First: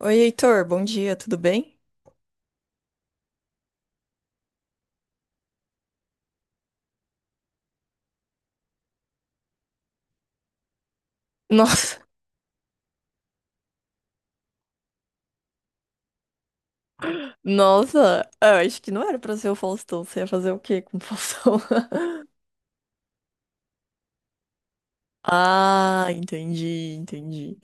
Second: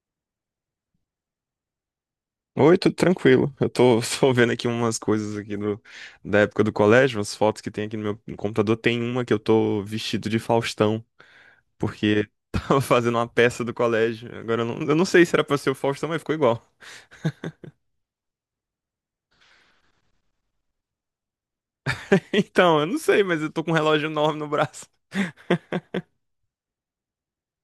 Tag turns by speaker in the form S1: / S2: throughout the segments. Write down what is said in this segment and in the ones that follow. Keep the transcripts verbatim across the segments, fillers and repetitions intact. S1: Oi, Heitor, bom dia, tudo bem?
S2: Oi, tudo tranquilo. Eu tô, tô vendo aqui umas coisas aqui do, da época do colégio, umas fotos que tem aqui no meu no computador. Tem uma que eu tô vestido de Faustão,
S1: Nossa,
S2: porque tava fazendo uma peça do colégio. Agora eu não, eu não sei se era pra ser o Faustão, mas ficou igual.
S1: nossa, é, eu acho que não era pra ser o Faustão. Você ia fazer o quê com o Faustão?
S2: Então, eu não sei, mas eu tô com um relógio enorme no braço.
S1: Ah, entendi, entendi.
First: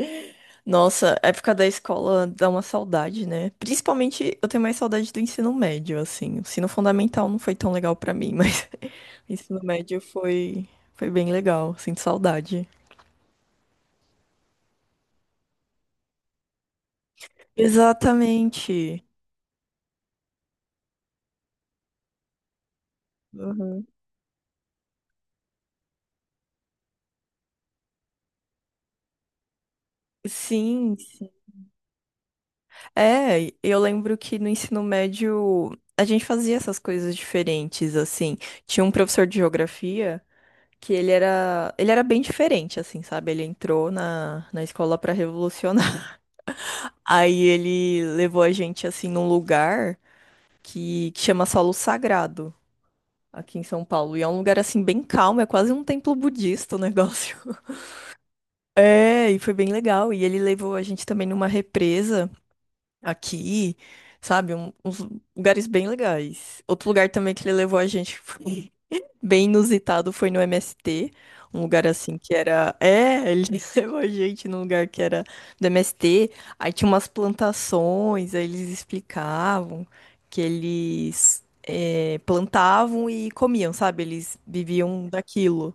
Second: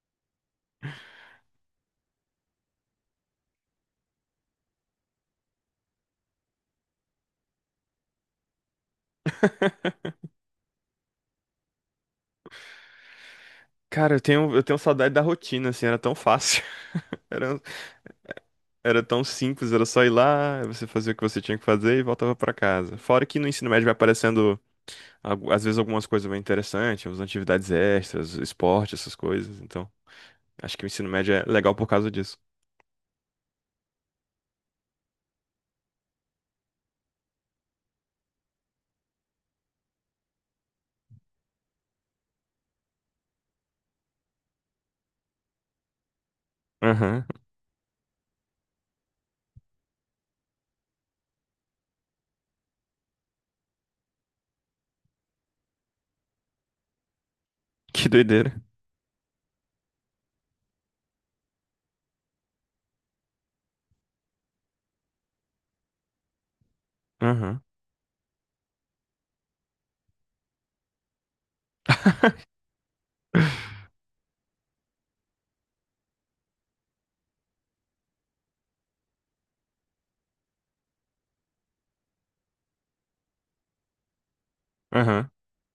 S1: Nossa, a época da escola dá uma saudade, né? Principalmente eu tenho mais saudade do ensino médio, assim. O ensino fundamental não foi tão legal pra mim, mas o ensino médio foi, foi bem legal. Sinto saudade.
S2: Cara, eu tenho, eu tenho saudade da rotina, assim, era tão fácil. Era, era
S1: Exatamente.
S2: tão simples, era só ir lá, você fazia o que você tinha que fazer e voltava pra casa. Fora que no ensino médio
S1: Uhum.
S2: vai aparecendo. Algu- Às vezes algumas coisas bem interessantes, umas atividades extras, esporte, essas coisas. Então, acho que o
S1: Sim,
S2: ensino
S1: sim.
S2: médio é legal por causa disso.
S1: É, eu lembro que no ensino médio a gente fazia essas coisas diferentes, assim. Tinha um professor de geografia que ele era, ele era bem diferente, assim, sabe? Ele entrou na, na escola para revolucionar.
S2: Aham.
S1: Aí ele levou a gente, assim, num lugar que, que chama Solo Sagrado, aqui em São Paulo. E é um lugar, assim, bem calmo, é quase um templo budista o negócio.
S2: Que doideira.
S1: É, e foi bem legal. E ele levou a gente também numa represa aqui, sabe? Um- uns lugares bem legais. Outro lugar também que ele
S2: Aham.
S1: levou a gente que foi bem inusitado foi no M S T. Um lugar assim que era. É, ele levou a gente num lugar que era do M S T. Aí tinha umas plantações, aí eles explicavam que eles é, plantavam e comiam, sabe? Eles viviam
S2: Aham.
S1: daquilo.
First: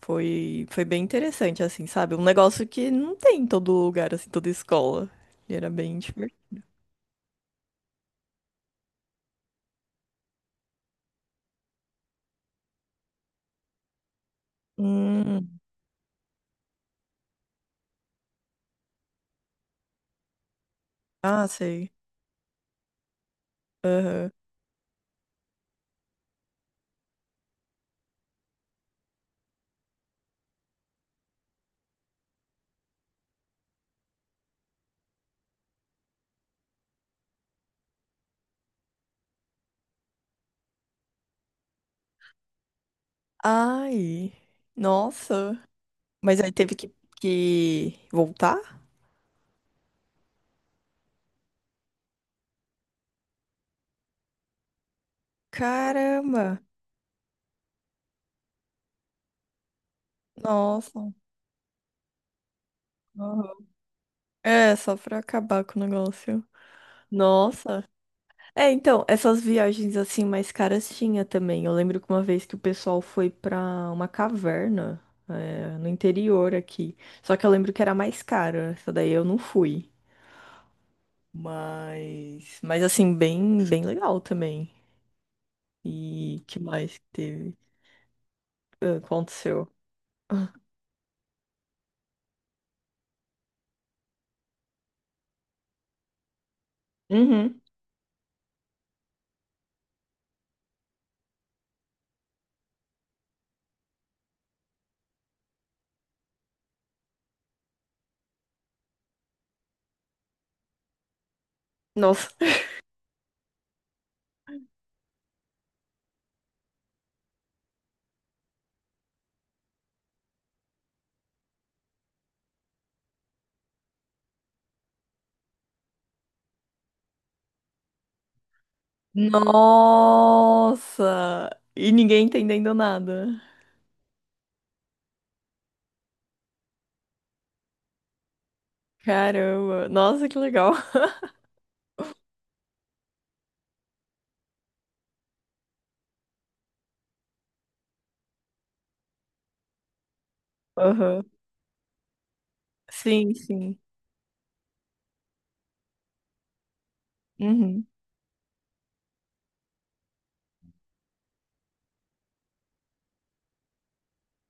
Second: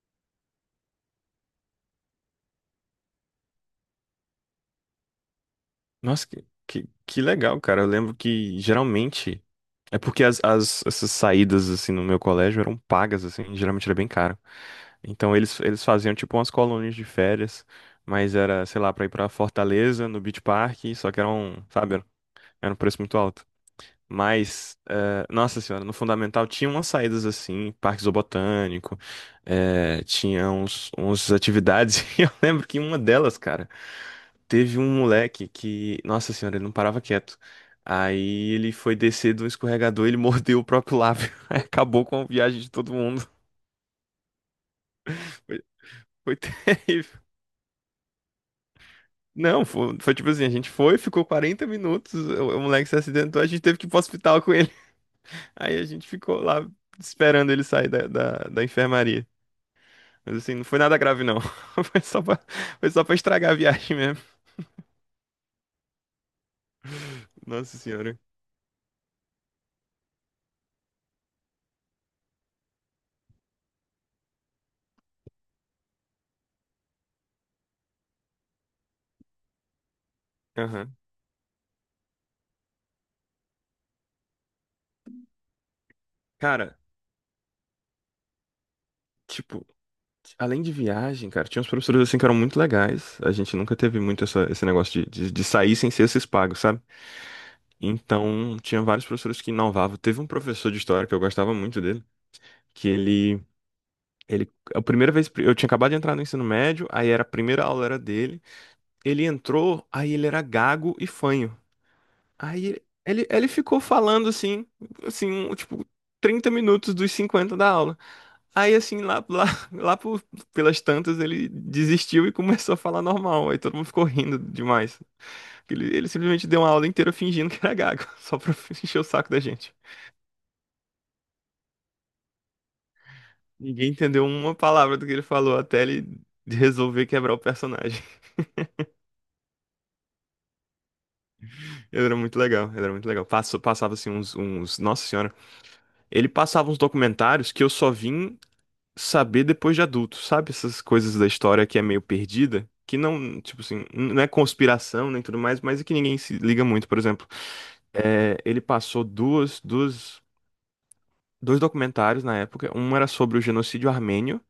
S1: Foi, foi bem interessante, assim, sabe? Um negócio que não tem em todo lugar, assim, toda escola. Ele era bem.
S2: Nossa, que, que, que legal, cara. Eu lembro que geralmente. É porque as, as- essas saídas, assim, no meu colégio eram pagas, assim, geralmente era bem caro. Então
S1: Hum,
S2: eles, eles faziam, tipo, umas colônias de férias, mas era, sei lá, pra ir pra Fortaleza, no Beach Park, só que
S1: ah,
S2: eram,
S1: sei.
S2: sabe, era um preço muito alto.
S1: Aham.
S2: Mas, eh, nossa senhora, no fundamental tinha umas saídas assim, parque zoobotânico, eh, tinha uns, uns atividades, e eu lembro que em uma delas, cara, teve um moleque que, nossa senhora, ele não parava quieto. Aí ele foi descer do escorregador, ele mordeu o próprio lábio. Aí acabou com a viagem de todo mundo.
S1: Ai, nossa.
S2: Foi, foi
S1: Mas aí teve que,
S2: terrível.
S1: que voltar?
S2: Não, foi, foi tipo assim, a gente foi, ficou quarenta minutos, o, o moleque se acidentou, a gente teve que ir pro hospital com ele. Aí a gente ficou
S1: Caramba,
S2: lá esperando ele sair da, da, da enfermaria. Mas assim, não foi nada
S1: nossa.
S2: grave, não. Foi só pra, Foi só pra
S1: Aham.
S2: estragar a viagem mesmo.
S1: É, só pra acabar com o negócio.
S2: Nossa
S1: Nossa.
S2: senhora.
S1: É, então, essas viagens assim mais caras tinha também. Eu lembro que uma vez que o pessoal foi pra uma caverna, é, no interior aqui. Só que eu lembro que era mais cara. Essa daí eu não fui.
S2: Aham.
S1: Mas, mas assim, bem, bem legal também. E que
S2: Cara,
S1: mais que teve? Ah,
S2: tipo,
S1: aconteceu.
S2: além de viagem, cara, tinha uns professores assim que eram muito legais. A gente nunca teve muito essa- esse negócio de, de, de sair sem ser esses pagos, sabe?
S1: Uhum.
S2: Então, tinha vários professores que inovavam. Teve um professor de história que eu gostava muito dele, que ele. Ele, a primeira vez, eu tinha acabado de entrar no ensino médio, aí era a primeira aula era dele. Ele entrou, aí ele era gago e fanho.
S1: Nossa.
S2: Aí ele, ele ficou falando assim, assim, um, tipo, trinta minutos dos cinquenta da aula. Aí assim, lá, lá, lá por- pelas tantas, ele desistiu e começou a falar normal. Aí todo mundo ficou rindo demais. Ele, ele simplesmente deu uma aula inteira fingindo que era gago, só pra encher o saco da gente.
S1: Nossa! E ninguém entendendo nada.
S2: Ninguém entendeu uma palavra do que ele falou até ele resolver quebrar o personagem.
S1: Caramba. Nossa, que legal.
S2: Ele era muito legal, ele era muito legal. Passou, passava assim uns, uns. Nossa senhora. Ele passava uns documentários que eu só vim saber depois de adulto, sabe? Essas coisas
S1: Aham.
S2: da história que é meio perdida, que
S1: Sim,
S2: não, tipo
S1: sim.
S2: assim, não é conspiração nem tudo mais, mas é que ninguém se liga muito, por exemplo.
S1: Uhum.
S2: É, ele passou duas, duas, dois documentários na época. Um era sobre o genocídio armênio,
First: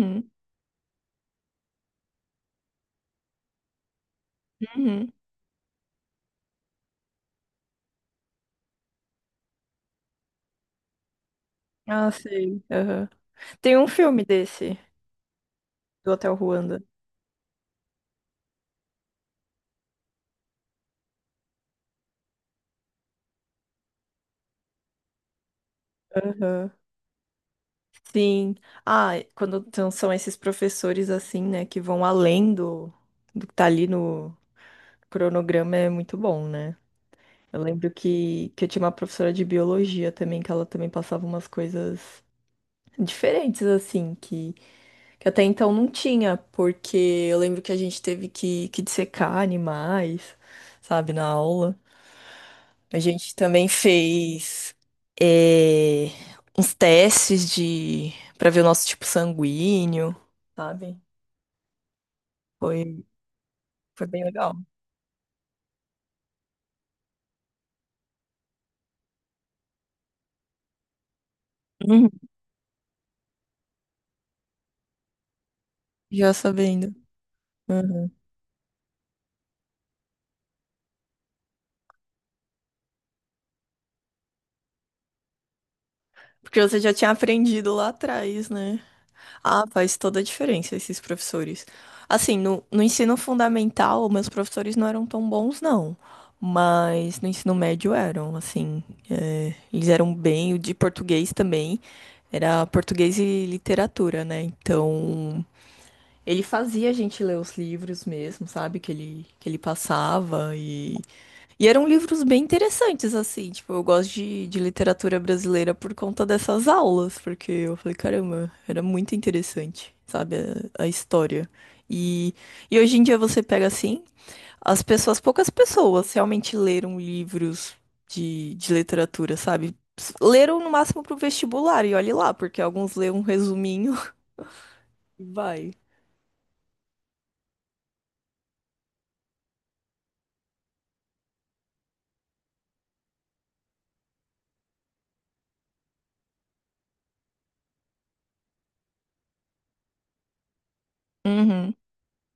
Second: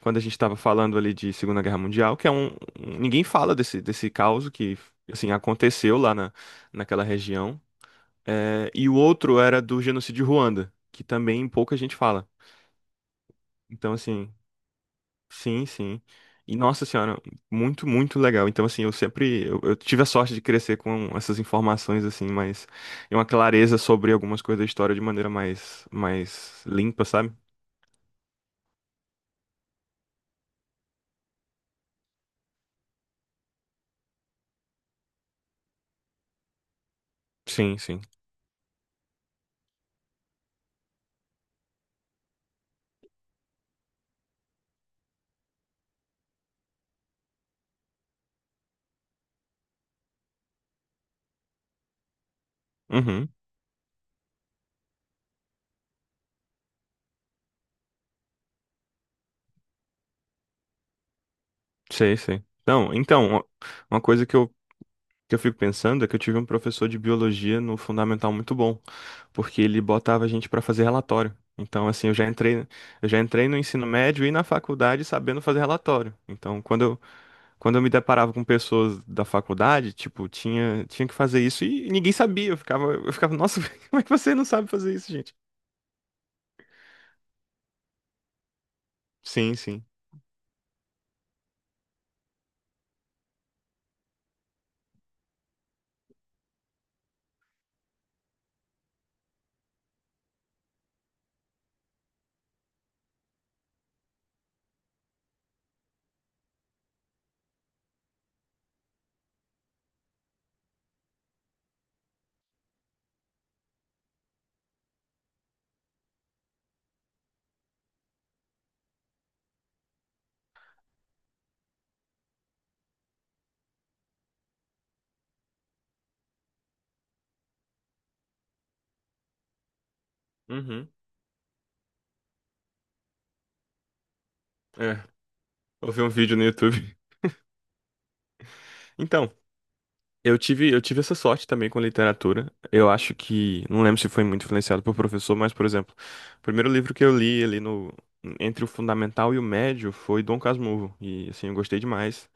S2: quando a gente estava falando ali de Segunda Guerra Mundial, que é um, um- ninguém fala desse desse caos que
S1: Uhum.
S2: assim aconteceu lá na, naquela região. É, e o outro era do genocídio Ruanda, que também pouca gente
S1: Ah,
S2: fala.
S1: sei. Aham. Tem um
S2: Então,
S1: filme
S2: assim,
S1: desse,
S2: sim, sim.
S1: do Hotel
S2: E
S1: Ruanda.
S2: nossa senhora, muito, muito legal. Então, assim, eu sempre, eu, eu tive a sorte de crescer com essas informações, assim, mas e uma clareza sobre algumas coisas da história de maneira mais, mais
S1: Aham.
S2: limpa, sabe?
S1: Sim. Ah, quando então são esses professores assim, né, que vão além do, do que tá ali no cronograma, é muito bom, né? Eu
S2: Sim,
S1: lembro
S2: sim.
S1: que, que eu tinha uma professora de biologia também, que ela também passava umas coisas diferentes, assim, que, que até então não tinha, porque eu lembro que a gente teve que, que dissecar animais, sabe, na aula. A
S2: Uhum,
S1: gente também fez eh, uns testes de para ver o nosso tipo sanguíneo, sabe?
S2: sei, sei. Não,
S1: Foi,
S2: então, uma uma
S1: foi bem
S2: coisa que eu,
S1: legal.
S2: que eu fico pensando é que eu tive um professor de biologia no fundamental muito bom, porque ele botava a gente pra fazer relatório. Então, assim,
S1: Uhum.
S2: eu já entrei, eu já entrei no ensino médio e na faculdade sabendo fazer relatório.
S1: Já
S2: Então,
S1: sabendo.
S2: quando quando eu me
S1: Uhum.
S2: deparava com pessoas da faculdade, tipo, tinha, tinha que fazer isso e ninguém sabia. Eu ficava, eu ficava, nossa, como é que você não sabe fazer isso, gente?
S1: Porque você já tinha aprendido lá atrás, né?
S2: Sim,
S1: Ah,
S2: sim.
S1: faz toda a diferença esses professores. Assim, no, no ensino fundamental, meus professores não eram tão bons, não. Mas no ensino médio eram, assim. É, eles eram bem, o de português também. Era português e literatura, né? Então, ele fazia a gente ler os livros mesmo, sabe? Que ele, que ele passava e eram livros bem interessantes, assim. Tipo, eu gosto de, de literatura brasileira por conta dessas aulas, porque eu falei, caramba, era muito interessante, sabe, a, a história. E, e hoje em dia você pega assim, as pessoas, poucas pessoas realmente leram livros de, de literatura, sabe? Leram no
S2: Uhum.
S1: máximo pro vestibular, e olhe lá, porque alguns lêem um resuminho
S2: É,
S1: e vai.
S2: eu vi um vídeo no YouTube. Então, eu tive, eu tive essa sorte também com literatura. Eu acho que, não lembro se foi muito influenciado por professor, mas, por exemplo, o primeiro livro que eu li ali no, entre o fundamental e o médio foi Dom Casmurro. E, assim, eu
S1: Uhum.
S2: gostei demais.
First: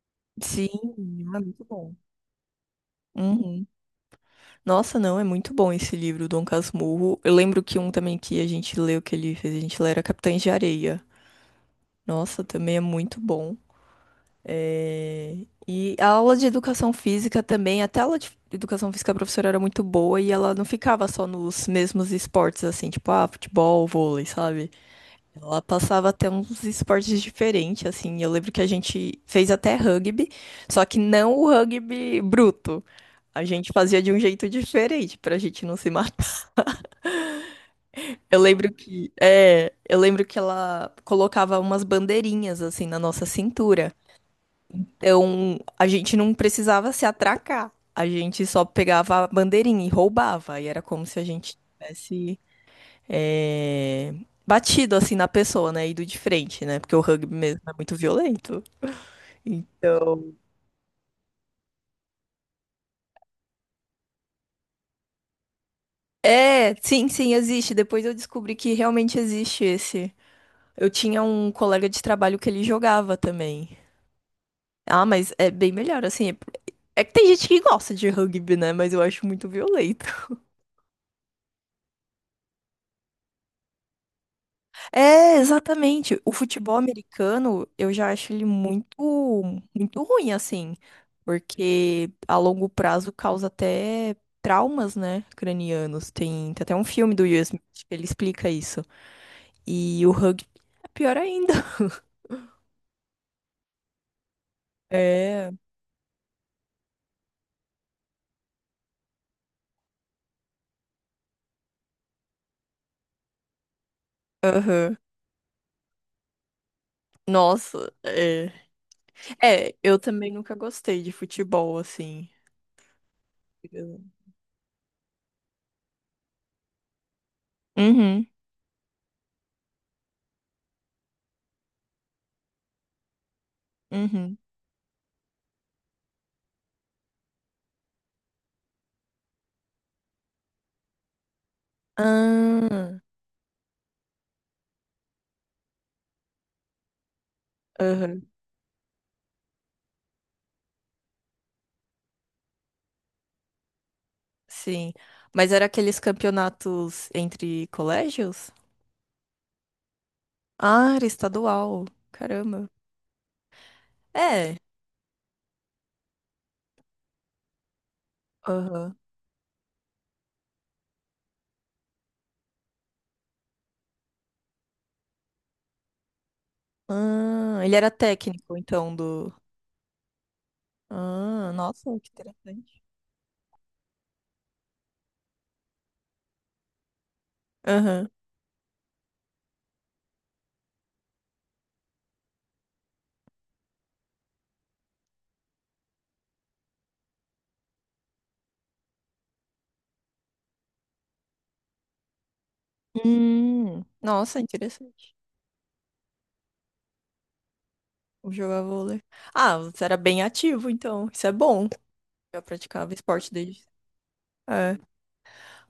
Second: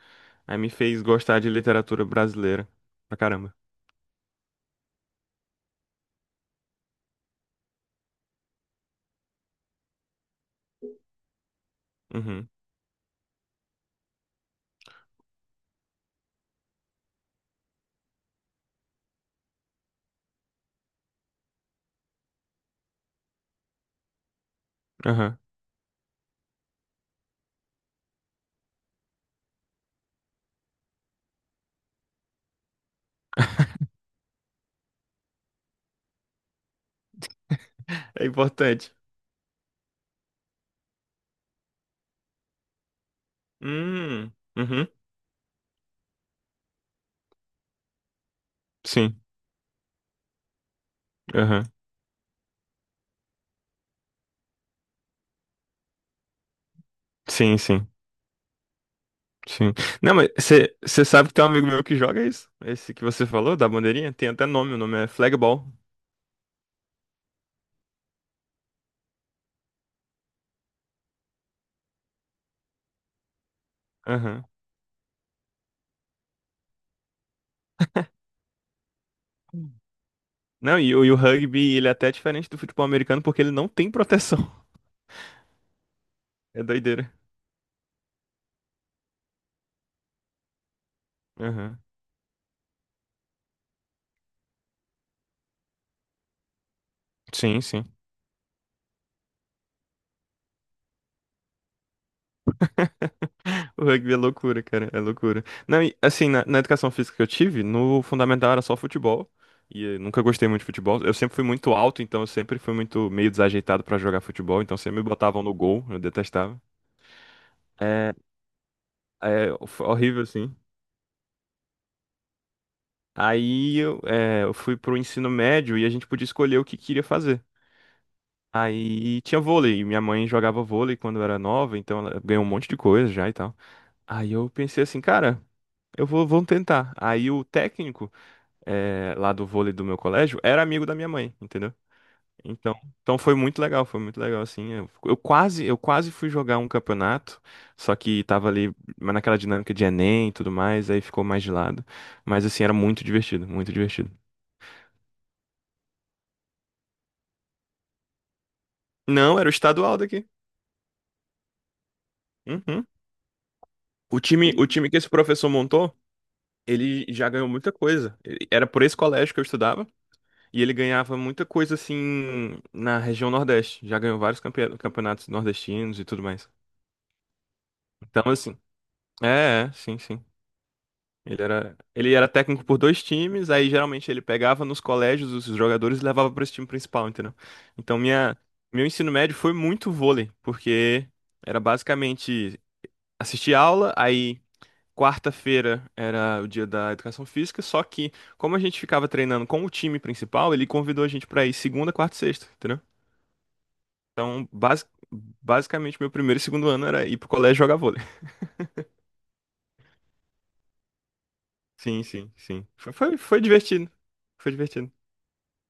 S2: Aí
S1: Sim,
S2: me fez gostar
S1: é
S2: de
S1: muito bom.
S2: literatura brasileira pra caramba.
S1: Uhum. Nossa, não, é muito bom esse livro, Dom Casmurro. Eu lembro que um também que a gente leu, que ele fez, a gente lê, era Capitães de Areia. Nossa,
S2: Uhum.
S1: também é muito bom. É, e a aula de educação física também, até a aula de educação física, a professora era muito boa e ela não ficava só nos mesmos esportes, assim, tipo, ah, futebol, vôlei, sabe?
S2: Aham.
S1: Ela passava até uns esportes diferentes, assim. Eu lembro que a gente fez até rugby, só que não o rugby bruto. A gente fazia de um jeito diferente, pra gente não se matar.
S2: É
S1: Eu lembro
S2: importante.
S1: que, é, eu lembro que ela colocava umas bandeirinhas assim na nossa cintura.
S2: Hum, uhum,
S1: Então, a gente não precisava se atracar. A gente só
S2: sim,
S1: pegava a bandeirinha e roubava. E era como se a gente
S2: aham.
S1: tivesse, é, batido assim na pessoa, né? Ido de frente, né? Porque o rugby
S2: Sim,
S1: mesmo é
S2: sim,
S1: muito violento.
S2: sim. Não, mas
S1: Então,
S2: você sabe que tem um amigo meu que joga isso? Esse que você falou, da bandeirinha? Tem até nome, o nome é Flagball.
S1: é, sim, sim, existe. Depois eu descobri que realmente existe esse. Eu tinha um colega de trabalho que ele jogava também.
S2: Aham.
S1: Ah, mas é bem melhor, assim. É É que tem gente que gosta de rugby, né? Mas eu acho muito violento.
S2: Não, e, o e o rugby, ele é até diferente do futebol americano porque ele não tem proteção.
S1: É, exatamente. O
S2: É
S1: futebol
S2: doideira.
S1: americano, eu já acho ele muito, muito ruim, assim.
S2: Aham.
S1: Porque a longo prazo causa até traumas, né? Cranianos. Tem, tem até um filme do Will
S2: Sim,
S1: Smith
S2: sim.
S1: que ele explica isso. E o rugby é pior ainda.
S2: O rugby é loucura, cara, é loucura.
S1: É.
S2: Não, e, assim, na, na educação física que eu tive, no fundamental era só futebol. E eu nunca gostei muito de futebol. Eu sempre fui muito alto, então eu sempre fui muito meio desajeitado pra jogar futebol, então
S1: Aham.
S2: sempre me botavam no gol, eu detestava.
S1: Nossa,
S2: É,
S1: é.
S2: é
S1: É,
S2: foi
S1: eu
S2: horrível,
S1: também nunca
S2: assim.
S1: gostei de futebol, assim.
S2: Aí
S1: Eu-
S2: eu, é, eu fui pro ensino médio e a gente podia escolher o que queria fazer.
S1: Uhum,
S2: Aí tinha vôlei, e minha mãe jogava vôlei quando eu era nova, então ela ganhou um monte de coisa já e tal. Aí
S1: uhum.
S2: eu pensei assim, cara, eu vou, vou tentar. Aí o técnico eh, lá do vôlei do meu colégio era amigo da minha mãe, entendeu? Então,
S1: Ah,
S2: então foi muito legal, foi muito legal assim. Eu, eu quase, eu quase fui jogar um campeonato, só
S1: aham.
S2: que tava ali mas naquela dinâmica de Enem e tudo mais, aí ficou mais de lado. Mas assim, era muito divertido, muito divertido.
S1: Sim. Mas era aqueles campeonatos entre colégios?
S2: Não, era o estadual daqui.
S1: Ah, era estadual. Caramba.
S2: Uhum. O time,
S1: É.
S2: o time que esse professor montou, ele já ganhou muita coisa. Ele- Era por
S1: Aham.
S2: esse colégio que eu estudava e ele ganhava muita coisa assim na região Nordeste. Já ganhou vários campe- campeonatos nordestinos e tudo mais.
S1: Ah, ele era
S2: Então,
S1: técnico,
S2: assim,
S1: então, do.
S2: é, é, sim, sim. Ele
S1: Ah,
S2: era,
S1: nossa, que
S2: ele era técnico por
S1: interessante.
S2: dois times, aí geralmente ele pegava nos colégios os jogadores e levava para esse time principal, entendeu? Então
S1: Aham.
S2: minha, meu ensino médio foi muito vôlei, porque era basicamente assistir aula, aí quarta-feira era o dia da educação física, só que como a gente ficava treinando com o time principal, ele convidou a gente para ir segunda, quarta e sexta, entendeu?
S1: Hum, nossa,
S2: Então, basi-
S1: interessante.
S2: basicamente meu primeiro e segundo ano era ir pro colégio jogar vôlei.
S1: Jogar vôlei. Ah, você era bem ativo, então. Isso é bom.
S2: Sim, sim,
S1: Já
S2: sim. Foi,
S1: praticava
S2: foi,
S1: esporte
S2: foi
S1: desde.
S2: divertido. Foi
S1: É.
S2: divertido.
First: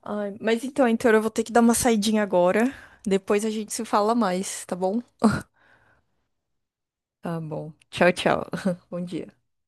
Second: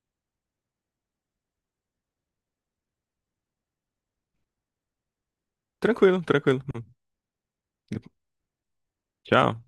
S1: Ai, mas então, Heitor, eu vou ter que dar uma saidinha agora. Depois a gente se fala mais, tá bom?
S2: Tranquilo, tranquilo.
S1: Tá bom. Tchau, tchau. Bom dia.
S2: Tchau.